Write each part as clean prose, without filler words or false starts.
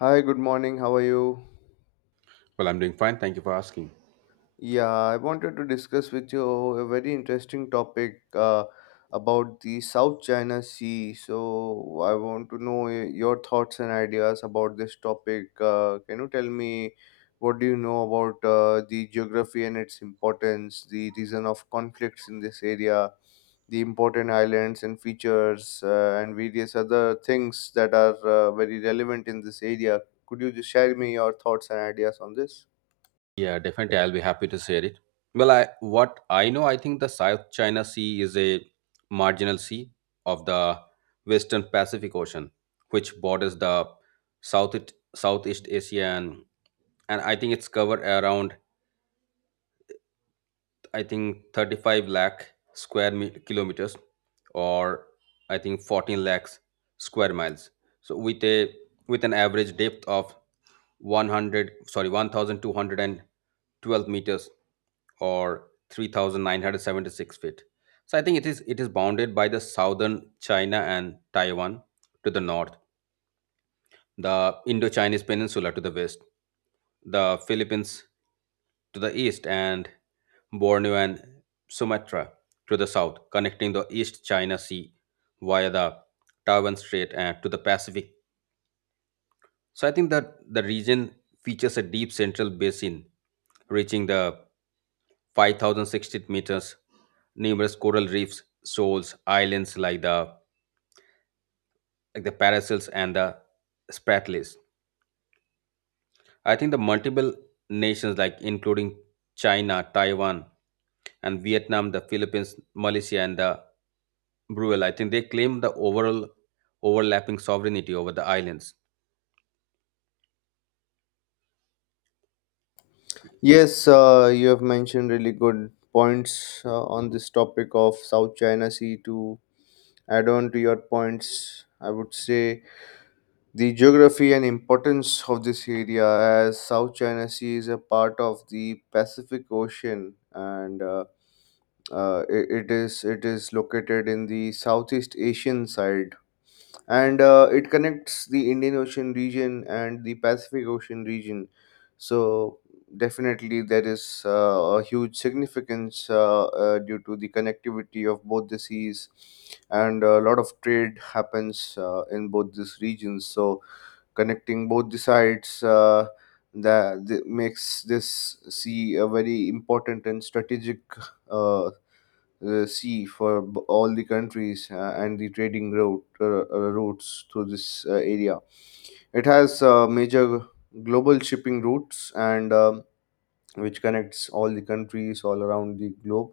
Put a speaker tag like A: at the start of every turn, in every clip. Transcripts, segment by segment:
A: Hi, good morning. How are you?
B: Well, I'm doing fine. Thank you for asking.
A: Yeah, I wanted to discuss with you a very interesting topic about the South China Sea. So, I want to know your thoughts and ideas about this topic. Can you tell me what do you know about the geography and its importance, the reason of conflicts in this area, the important islands and features, and various other things that are very relevant in this area? Could you just share me your thoughts and ideas on this?
B: Yeah, definitely. I'll be happy to share it. Well, I what I know, I think the South China Sea is a marginal sea of the Western Pacific Ocean, which borders the South Southeast Asia, and I think it's covered around I think 35 lakh square kilometers, or I think 14 lakhs square miles. So with a with an average depth of 100 sorry 1212 meters or 3,976 feet. So I think it is bounded by the Southern China and Taiwan to the north, the Indo-Chinese peninsula to the west, the Philippines to the east, and Borneo and Sumatra to the south, connecting the East China Sea via the Taiwan Strait and to the Pacific. So I think that the region features a deep central basin reaching the 5,060 meters, numerous coral reefs, shoals, islands like the Paracels and the Spratlys. I think the multiple nations like including China, Taiwan, and Vietnam, the Philippines, Malaysia, and the Brunei. I think they claim the overall overlapping sovereignty over the islands.
A: Yes, you have mentioned really good points on this topic of South China Sea. To add on to your points, I would say the geography and importance of this area, as South China Sea is a part of the Pacific Ocean, and it is located in the Southeast Asian side and it connects the Indian Ocean region and the Pacific Ocean region. So definitely there is a huge significance due to the connectivity of both the seas, and a lot of trade happens in both these regions. So connecting both the sides. That makes this sea a very important and strategic uh, sea for all the countries and the trading route routes through this area. It has major global shipping routes and which connects all the countries all around the globe.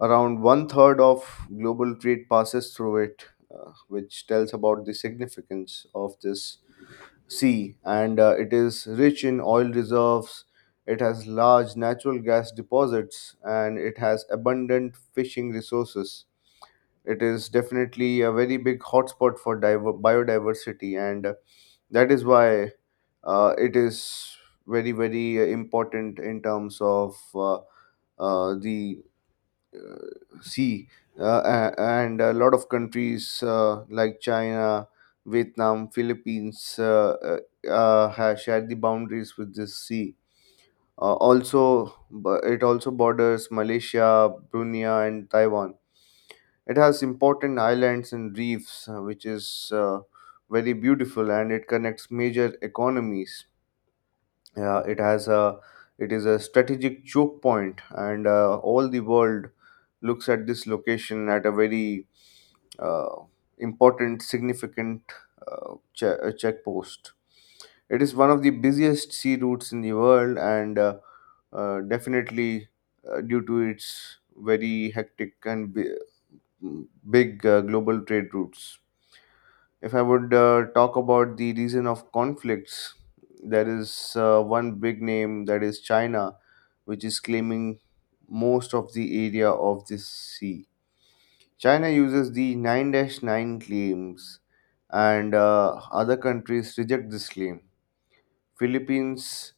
A: Around one third of global trade passes through it, which tells about the significance of this sea. And it is rich in oil reserves. It has large natural gas deposits, and it has abundant fishing resources. It is definitely a very big hotspot for biodiversity, and that is why it is very, very important in terms of the sea. Uh, and a lot of countries like China, Vietnam, Philippines have shared the boundaries with this sea. Also, it also borders Malaysia, Brunei, and Taiwan. It has important islands and reefs, which is very beautiful, and it connects major economies. Yeah, it has a it is a strategic choke point, and all the world looks at this location at a very uh, important, significant checkpost. It is one of the busiest sea routes in the world, and definitely due to its very hectic and big global trade routes. If I would talk about the reason of conflicts, there is one big name, that is China, which is claiming most of the area of this sea. China uses the 9 dash 9 claims, and other countries reject this claim. Philippines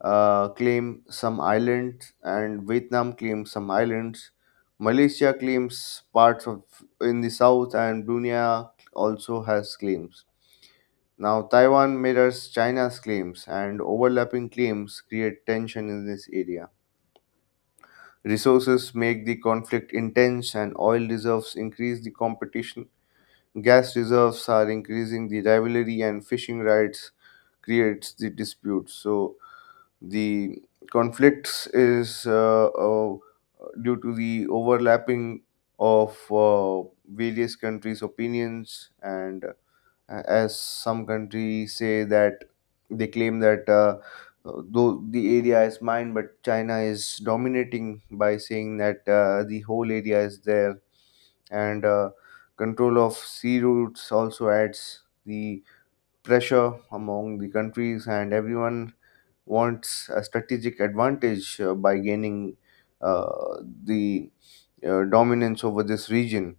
A: claim some islands, and Vietnam claims some islands. Malaysia claims parts of in the south, and Brunei also has claims. Now Taiwan mirrors China's claims, and overlapping claims create tension in this area. Resources make the conflict intense, and oil reserves increase the competition. Gas reserves are increasing the rivalry, and fishing rights creates the dispute. So the conflicts is due to the overlapping of various countries' opinions, and as some countries say that they claim that though the area is mine, but China is dominating by saying that the whole area is there, and control of sea routes also adds the pressure among the countries, and everyone wants a strategic advantage by gaining uh, the dominance over this region.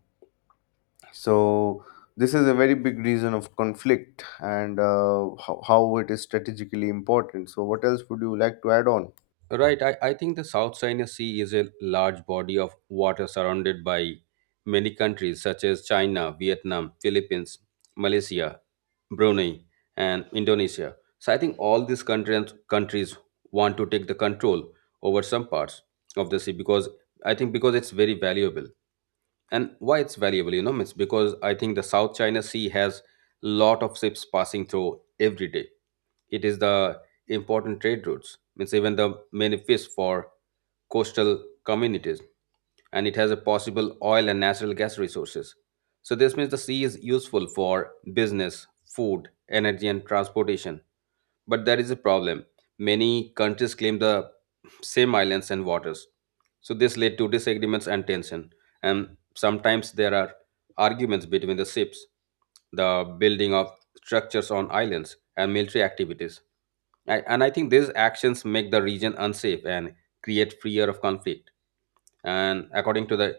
A: So, this is a very big reason of conflict, and how it is strategically important. So, what else would you like to add on?
B: Right, I think the South China Sea is a large body of water surrounded by many countries such as China, Vietnam, Philippines, Malaysia, Brunei, and Indonesia. So I think all these countries want to take the control over some parts of the sea, because I think because it's very valuable. And why it's valuable, you know, it's because I think the South China Sea has lot of ships passing through every day. It is the important trade routes, means even the many fish for coastal communities, and it has a possible oil and natural gas resources. So this means the sea is useful for business, food, energy, and transportation. But there is a problem. Many countries claim the same islands and waters, so this led to disagreements and tension. And sometimes there are arguments between the ships, the building of structures on islands, and military activities. And I think these actions make the region unsafe and create fear of conflict. And according to the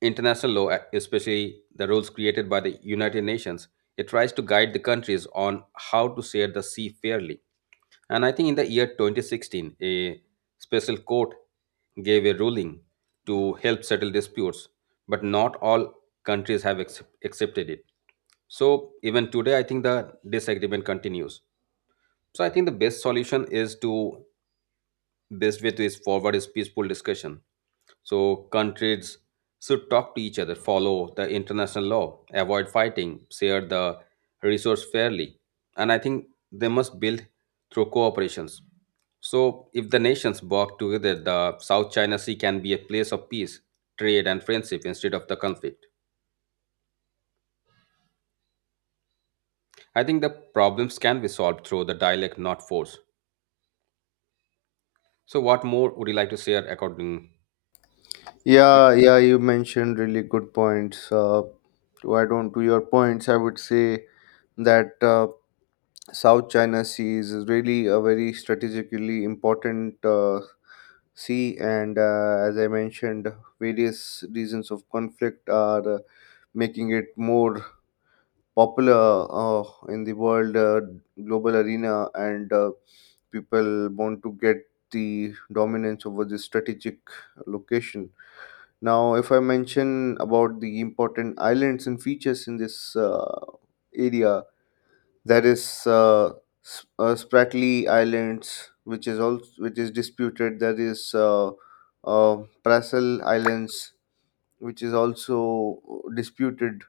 B: international law, especially the rules created by the United Nations, it tries to guide the countries on how to share the sea fairly. And I think in the year 2016, a special court gave a ruling to help settle disputes, but not all countries have accepted it. So even today, I think the disagreement continues. So I think the best solution is to best way to is forward is peaceful discussion. So countries should talk to each other, follow the international law, avoid fighting, share the resource fairly, and I think they must build through cooperations. So if the nations work together, the South China Sea can be a place of peace, trade, and friendship instead of the conflict. I think the problems can be solved through the dialect, not force. So what more would you like to share according.
A: Yeah, yeah, you mentioned really good points. To add on to your points, I would say that. South China Sea is really a very strategically important sea, and as I mentioned, various reasons of conflict are making it more popular in the world global arena, and people want to get the dominance over this strategic location. Now, if I mention about the important islands and features in this area, there is Spratly Islands, which is also which is disputed. There is Prassel Islands, which is also disputed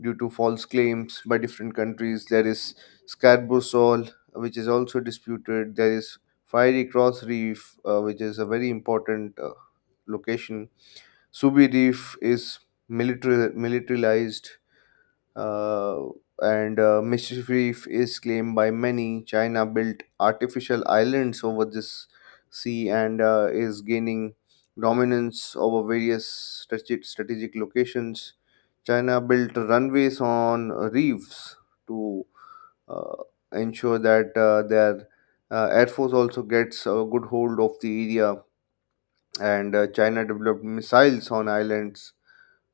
A: due to false claims by different countries. There is Scarborough Shoal, which is also disputed. There is Fiery Cross Reef, which is a very important location. Subi Reef is military militarized, uh, and Mischief Reef is claimed by many. China built artificial islands over this sea and is gaining dominance over various strategic, strategic locations. China built runways on reefs to uh, ensure that their air force also gets a good hold of the area. And China developed missiles on islands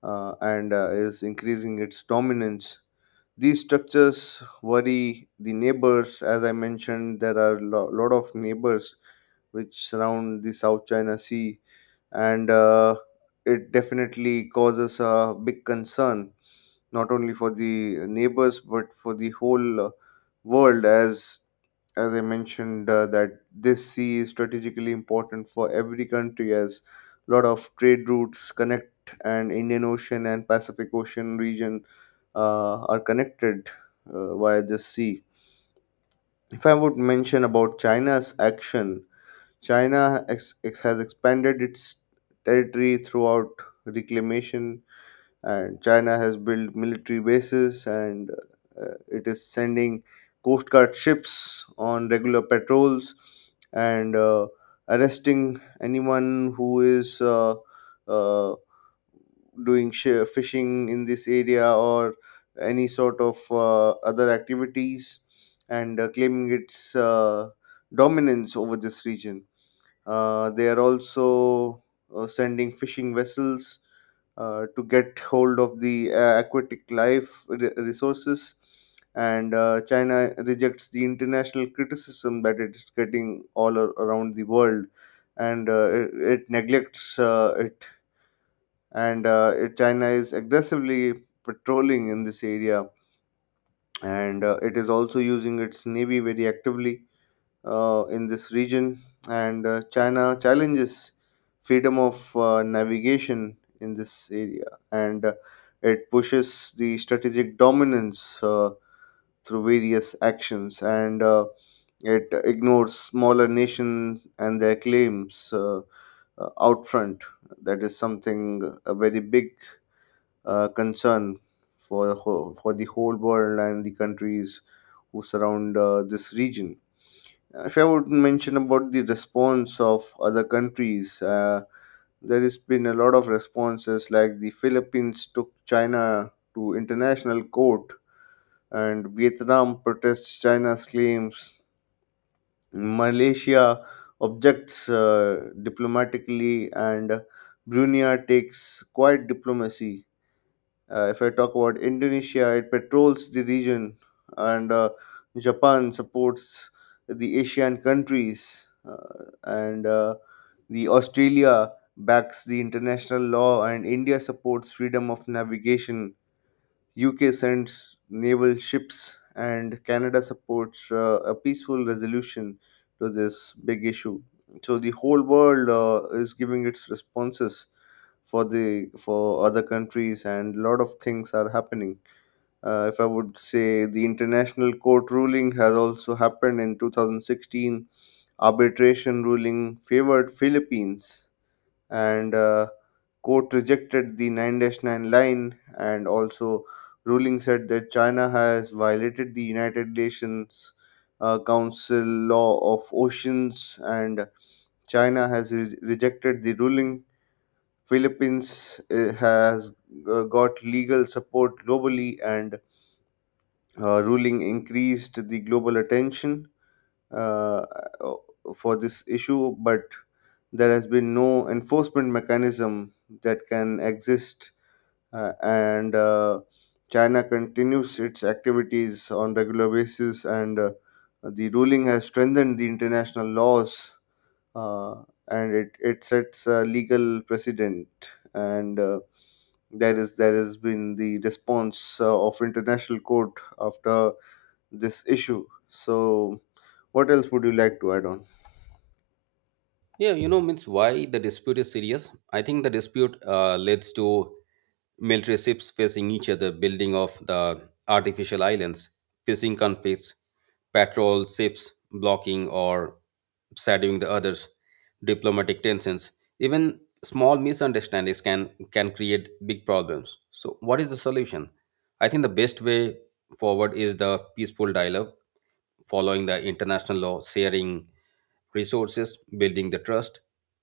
A: and is increasing its dominance. These structures worry the neighbors. As I mentioned, there are a lot of neighbors which surround the South China Sea, and it definitely causes a big concern not only for the neighbors but for the whole world. As I mentioned, that this sea is strategically important for every country, as a lot of trade routes connect, and Indian Ocean and Pacific Ocean region are connected via this sea. If I would mention about China's action, China has expanded its territory throughout reclamation, and China has built military bases, and it is sending coast guard ships on regular patrols, and arresting anyone who is uh, doing fishing in this area or any sort of other activities and claiming its dominance over this region. They are also sending fishing vessels to get hold of the aquatic life resources. And China rejects the international criticism that it is getting all around the world, and it neglects it, and China is aggressively patrolling in this area, and it is also using its navy very actively in this region. And China challenges freedom of navigation in this area, and it pushes the strategic dominance through various actions, and it ignores smaller nations and their claims out front. That is something a very big concern for the whole world and the countries who surround this region. If I would mention about the response of other countries, there has been a lot of responses, like the Philippines took China to international court, and Vietnam protests China's claims. Malaysia objects diplomatically, and Brunei takes quiet diplomacy. If I talk about Indonesia, it patrols the region, and Japan supports the Asian countries, and the Australia backs the international law, and India supports freedom of navigation. UK sends naval ships, and Canada supports a peaceful resolution to this big issue. So the whole world is giving its responses for the for other countries, and lot of things are happening. If I would say, the international court ruling has also happened in 2016. Arbitration ruling favored Philippines, and court rejected the 9-9 line, and also ruling said that China has violated the United Nations council law of oceans, and China has rejected the ruling. Philippines has got legal support globally, and ruling increased the global attention uh, uh, for this issue, but there has been no enforcement mechanism that can exist, and China continues its activities on regular basis, and the ruling has strengthened the international laws, uh, and it sets a legal precedent and. That is that has been the response of international court after this issue. So, what else would you like to add on?
B: Yeah, you know, means why the dispute is serious. I think the dispute leads to military ships facing each other, building of the artificial islands, fishing conflicts, patrol ships blocking or shadowing the others, diplomatic tensions, even small misunderstandings can create big problems. So, what is the solution? I think the best way forward is the peaceful dialogue, following the international law, sharing resources, building the trust,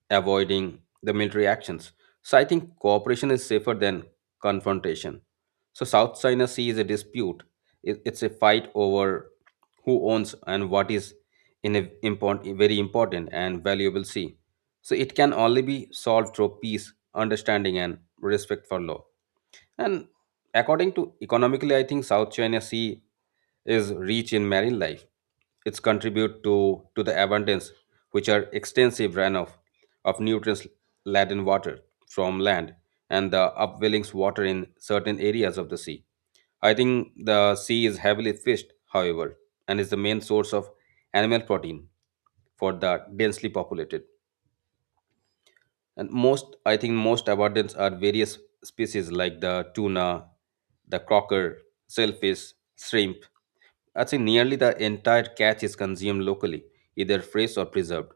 B: avoiding the military actions. So, I think cooperation is safer than confrontation. So, South China Sea is a dispute. It's a fight over who owns and what is in a import, very important and valuable see, so it can only be solved through peace, understanding, and respect for law. And according to economically, I think South China Sea is rich in marine life. Its contribute to the abundance, which are extensive runoff of nutrients laden water from land and the upwellings water in certain areas of the sea. I think the sea is heavily fished, however, and is the main source of animal protein for the densely populated. And most, I think, most abundance are various species like the tuna, the crocker, shellfish, shrimp. I think nearly the entire catch is consumed locally, either fresh or preserved.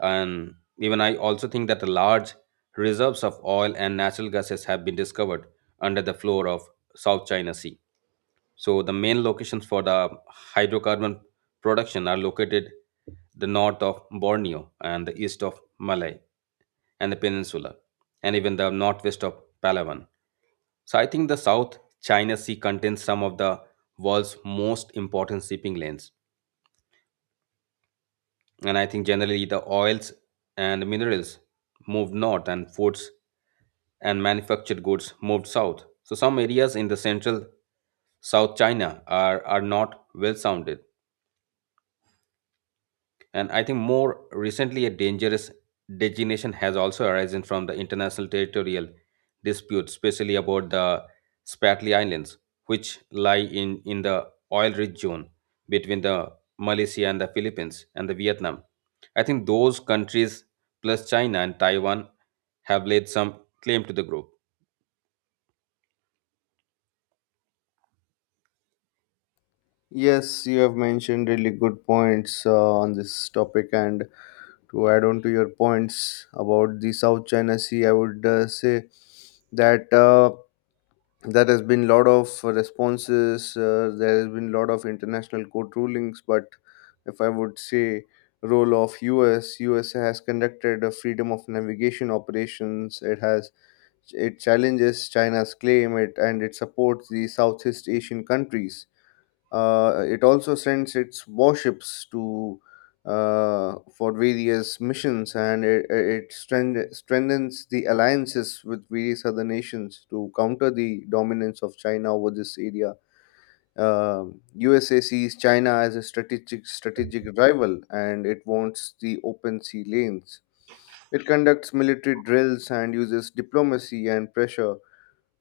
B: And even I also think that the large reserves of oil and natural gases have been discovered under the floor of South China Sea. So the main locations for the hydrocarbon production are located the north of Borneo and the east of Malay and the peninsula, and even the northwest of Palawan. So I think the South China Sea contains some of the world's most important shipping lanes. And I think generally the oils and minerals moved north and foods and manufactured goods moved south. So some areas in the central South China are not well sounded. And I think more recently, a dangerous designation has also arisen from the international territorial dispute, especially about the Spratly Islands, which lie in the oil rich zone between the Malaysia and the Philippines and the Vietnam. I think those countries, plus China and Taiwan, have laid some claim to the group.
A: Yes, you have mentioned really good points on this topic, and to add on to your points about the South China Sea, I would say that. There has been lot of responses, there has been lot of international court rulings, but if I would say, role of US has conducted a freedom of navigation operations. It has it challenges China's claim, it and it supports the Southeast Asian countries. It also sends its warships to for various missions, and it strengthens the alliances with various other nations to counter the dominance of China over this area. USA sees China as a strategic rival, and it wants the open sea lanes. It conducts military drills and uses diplomacy and pressure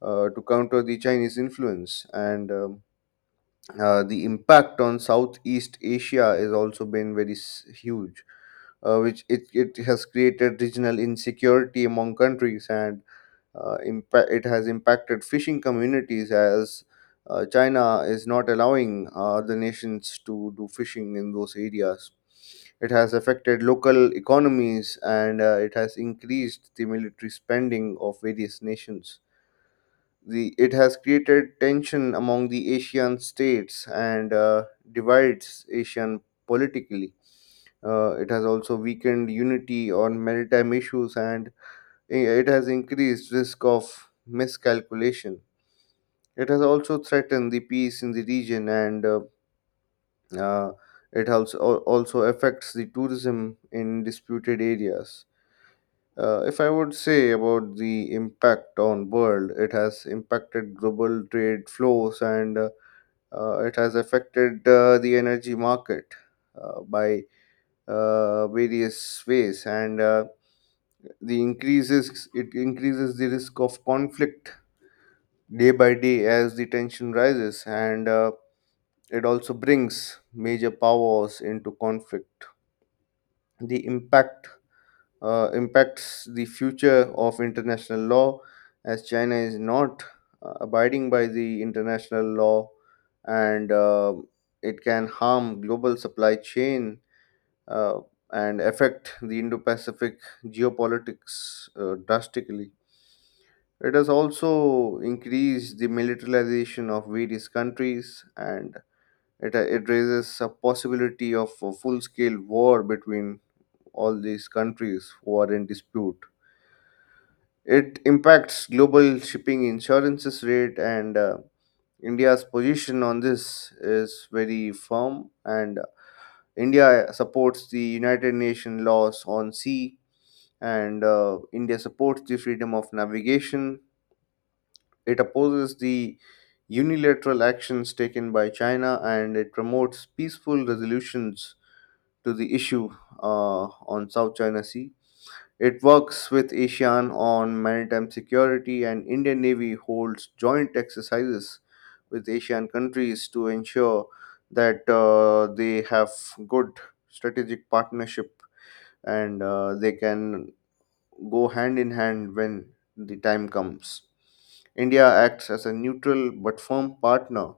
A: to counter the Chinese influence. And the impact on Southeast Asia has also been very huge, which it has created regional insecurity among countries, and it has impacted fishing communities, as China is not allowing the nations to do fishing in those areas. It has affected local economies, and it has increased the military spending of various nations. The It has created tension among the Asian states and divides Asian politically. It has also weakened unity on maritime issues, and it has increased risk of miscalculation. It has also threatened the peace in the region, and uh, it also, also affects the tourism in disputed areas. If I would say about the impact on world, it has impacted global trade flows, and it has affected the energy market by various ways, and the increases it increases the risk of conflict day by day as the tension rises, and it also brings major powers into conflict. The impact impacts the future of international law, as China is not abiding by the international law, and it can harm global supply chain uh, and affect the Indo-Pacific geopolitics drastically. It has also increased the militarization of various countries, and it raises a possibility of a full-scale war between all these countries who are in dispute. It impacts global shipping insurances rate, and India's position on this is very firm. And India supports the United Nations laws on sea, and India supports the freedom of navigation. It opposes the unilateral actions taken by China, and it promotes peaceful resolutions to the issue on South China Sea. It works with ASEAN on maritime security, and Indian Navy holds joint exercises with ASEAN countries to ensure that they have good strategic partnership, and they can go hand in hand when the time comes. India acts as a neutral but firm partner,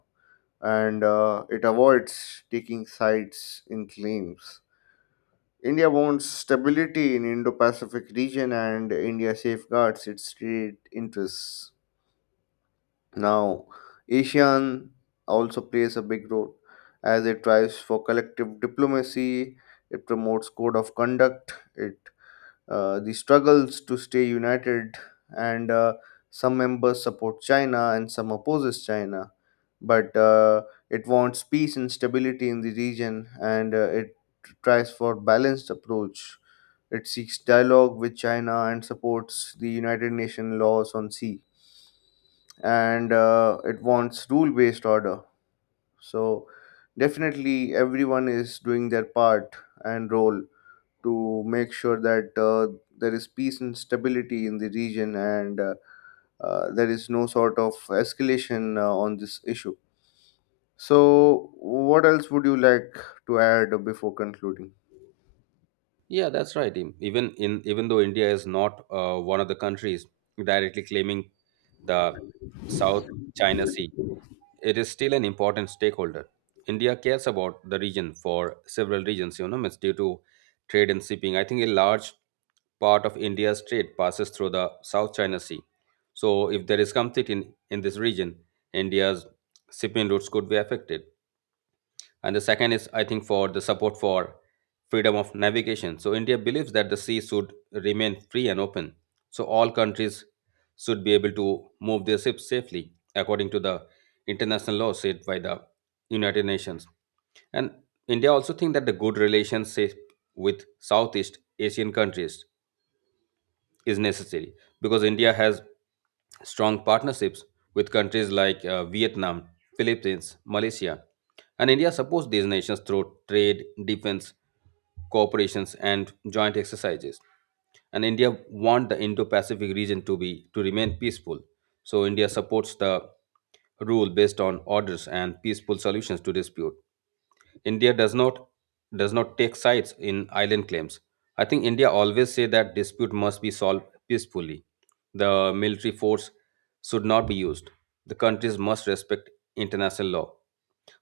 A: and it avoids taking sides in claims. India wants stability in Indo-Pacific region, and India safeguards its trade interests. Now, ASEAN also plays a big role, as it tries for collective diplomacy, it promotes code of conduct, it the struggles to stay united, and some members support China and some opposes China. But it wants peace and stability in the region, and it tries for balanced approach. It seeks dialogue with China and supports the United Nations laws on sea, and it wants rule-based order. So definitely, everyone is doing their part and role to make sure that there is peace and stability in the region, and there is no sort of escalation on this issue. So, what else would you like to add before concluding?
B: Yeah, that's right. Even though India is not one of the countries directly claiming the South China Sea, it is still an important stakeholder. India cares about the region for several reasons, you know, it's due to trade and shipping. I think a large part of India's trade passes through the South China Sea. So, if there is conflict in this region, India's shipping routes could be affected. And the second is, I think, for the support for freedom of navigation. So India believes that the sea should remain free and open, so all countries should be able to move their ships safely according to the international law set by the United Nations. And India also think that the good relations say, with Southeast Asian countries is necessary, because India has strong partnerships with countries like Vietnam, Philippines, Malaysia, and India supports these nations through trade, defense, cooperations, and joint exercises. And India wants the Indo-Pacific region to be to remain peaceful. So India supports the rule based on orders and peaceful solutions to dispute. India does not take sides in island claims. I think India always say that dispute must be solved peacefully. The military force should not be used. The countries must respect international law.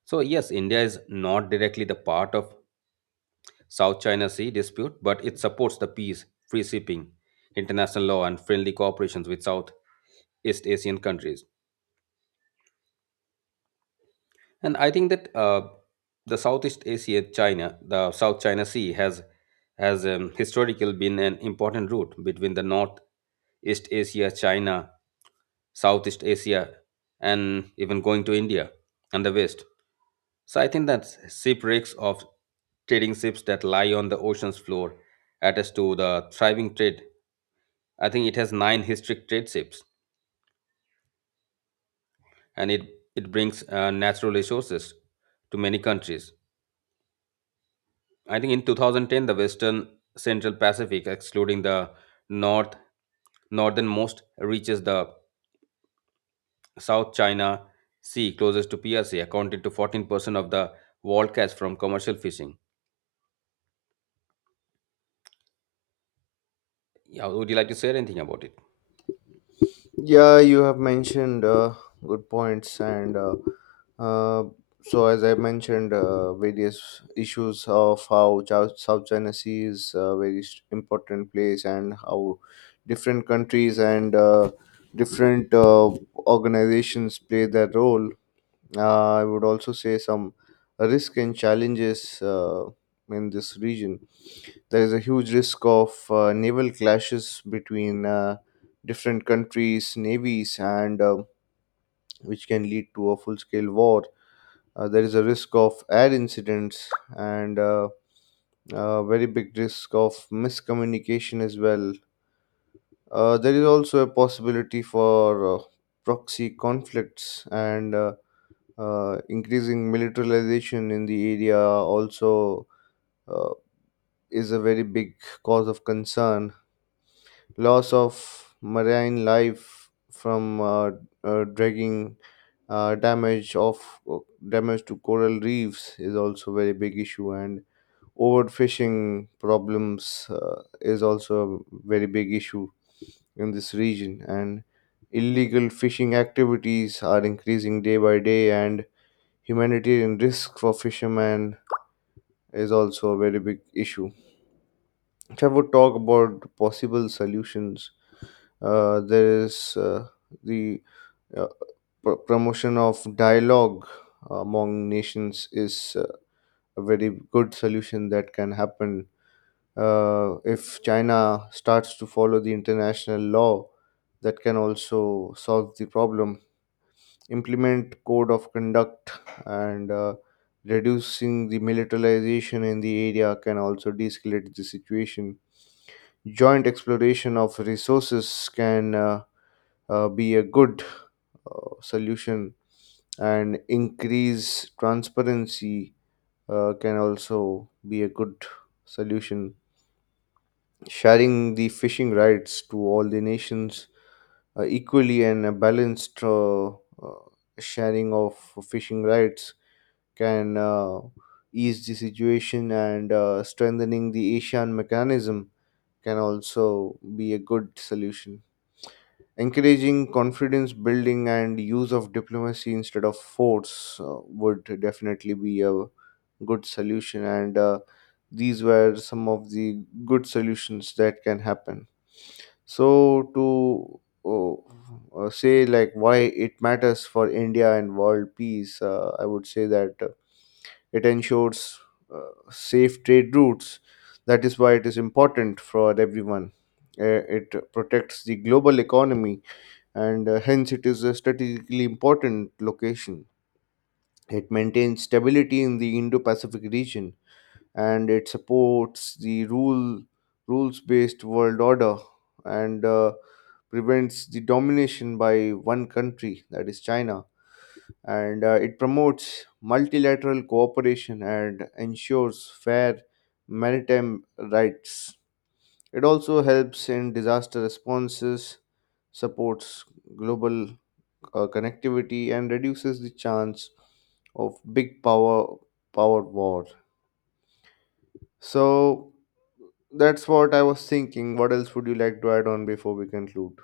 B: So yes, India is not directly the part of South China Sea dispute, but it supports the peace, free shipping, international law, and friendly cooperations with South East Asian countries. And I think that the Southeast Asia, China, the South China Sea has historically been an important route between the North East Asia, China, Southeast Asia, and even going to India and the West. So I think that shipwrecks of trading ships that lie on the ocean's floor attest to the thriving trade. I think it has nine historic trade ships, and it brings natural resources to many countries. I think in 2010, the Western Central Pacific, excluding the north northernmost, reaches the South China Sea closest to PRC, accounted to 14% of the world catch from commercial fishing. Yeah, would you like to say anything about it?
A: Yeah, you have mentioned good points, and uh, so as I mentioned, various issues of how South China Sea is a very important place, and how different countries and different organizations play their role. I would also say some risk and challenges in this region. There is a huge risk of naval clashes between different countries' navies, and which can lead to a full-scale war. There is a risk of air incidents, and a very big risk of miscommunication as well. There is also a possibility for proxy conflicts, and increasing militarization in the area also uh, is a very big cause of concern. Loss of marine life from dragging, damage of uh, damage to coral reefs is also very big issue, and overfishing problems is also a very big issue in this region. And illegal fishing activities are increasing day by day, and humanitarian risk for fishermen is also a very big issue. If I would talk about possible solutions, there is the uh, pro promotion of dialogue among nations is a very good solution that can happen. If China starts to follow the international law, that can also solve the problem. Implement code of conduct, and reducing the militarization in the area can also de-escalate the situation. Joint exploration of resources can be a good solution, and increase transparency can also be a good solution. Sharing the fishing rights to all the nations equally, and a balanced sharing of fishing rights can ease the situation, and strengthening the ASEAN mechanism can also be a good solution. Encouraging confidence building and use of diplomacy instead of force would definitely be a good solution. And these were some of the good solutions that can happen. So, to say like why it matters for India and world peace, I would say that it ensures uh, safe trade routes. That is why it is important for everyone. It protects the global economy, and hence it is a strategically important location. It maintains stability in the Indo-Pacific region, and it supports the rules-based world order, and prevents the domination by one country, that is China, and it promotes multilateral cooperation and ensures fair maritime rights. It also helps in disaster responses, supports global connectivity, and reduces the chance of big power war. So that's what I was thinking. What else would you like to add on before we conclude?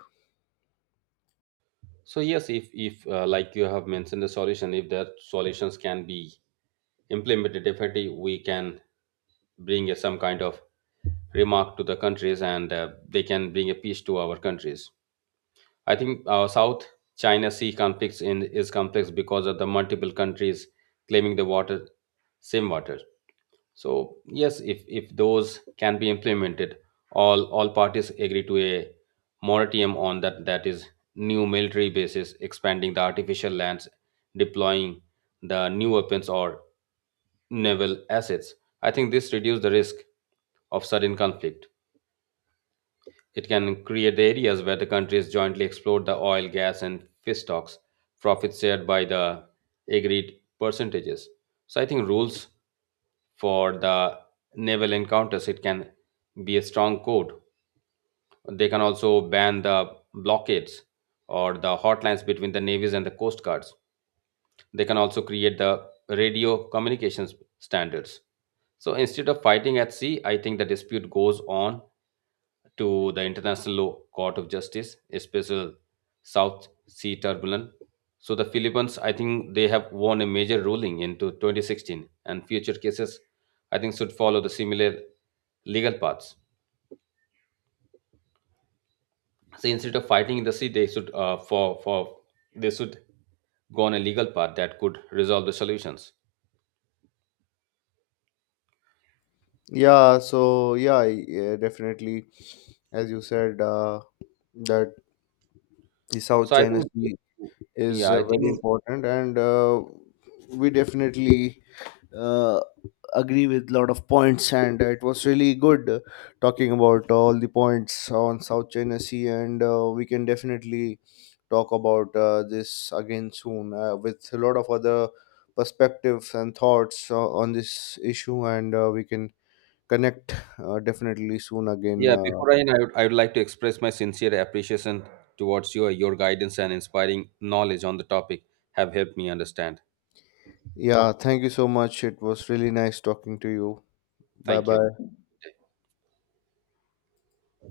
B: So yes, if like you have mentioned the solution, if the solutions can be implemented, definitely we can bring a, some kind of remark to the countries, and they can bring a peace to our countries. I think South China Sea conflicts in is complex because of the multiple countries claiming the water, same water. So yes, if those can be implemented, all parties agree to a moratorium on that that is new military bases, expanding the artificial lands, deploying the new weapons or naval assets. I think this reduces the risk of sudden conflict. It can create the areas where the countries jointly exploit the oil, gas, and fish stocks, profits shared by the agreed percentages. So I think rules for the naval encounters, it can be a strong code. They can also ban the blockades or the hotlines between the navies and the coast guards. They can also create the radio communications standards. So instead of fighting at sea, I think the dispute goes on to the International Law Court of Justice, especially South Sea turbulent. So the Philippines, I think they have won a major ruling into 2016, and future cases, I think, should follow the similar legal paths. So instead of fighting in the sea, they should for they should go on a legal path that could resolve the solutions.
A: Yeah, so yeah, definitely, as you said, that the South
B: So I
A: China
B: think,
A: Sea is
B: yeah, I
A: very
B: think
A: important, and we definitely uh, agree with lot of points, and it was really good talking about all the points on South China Sea, and we can definitely talk about this again soon with a lot of other perspectives and thoughts on this issue, and we can connect definitely soon again.
B: Yeah, before I end, I would like to express my sincere appreciation towards you. Your guidance and inspiring knowledge on the topic have helped me understand.
A: Yeah, thank you so much. It was really nice talking to you. Bye
B: Thank you.
A: bye.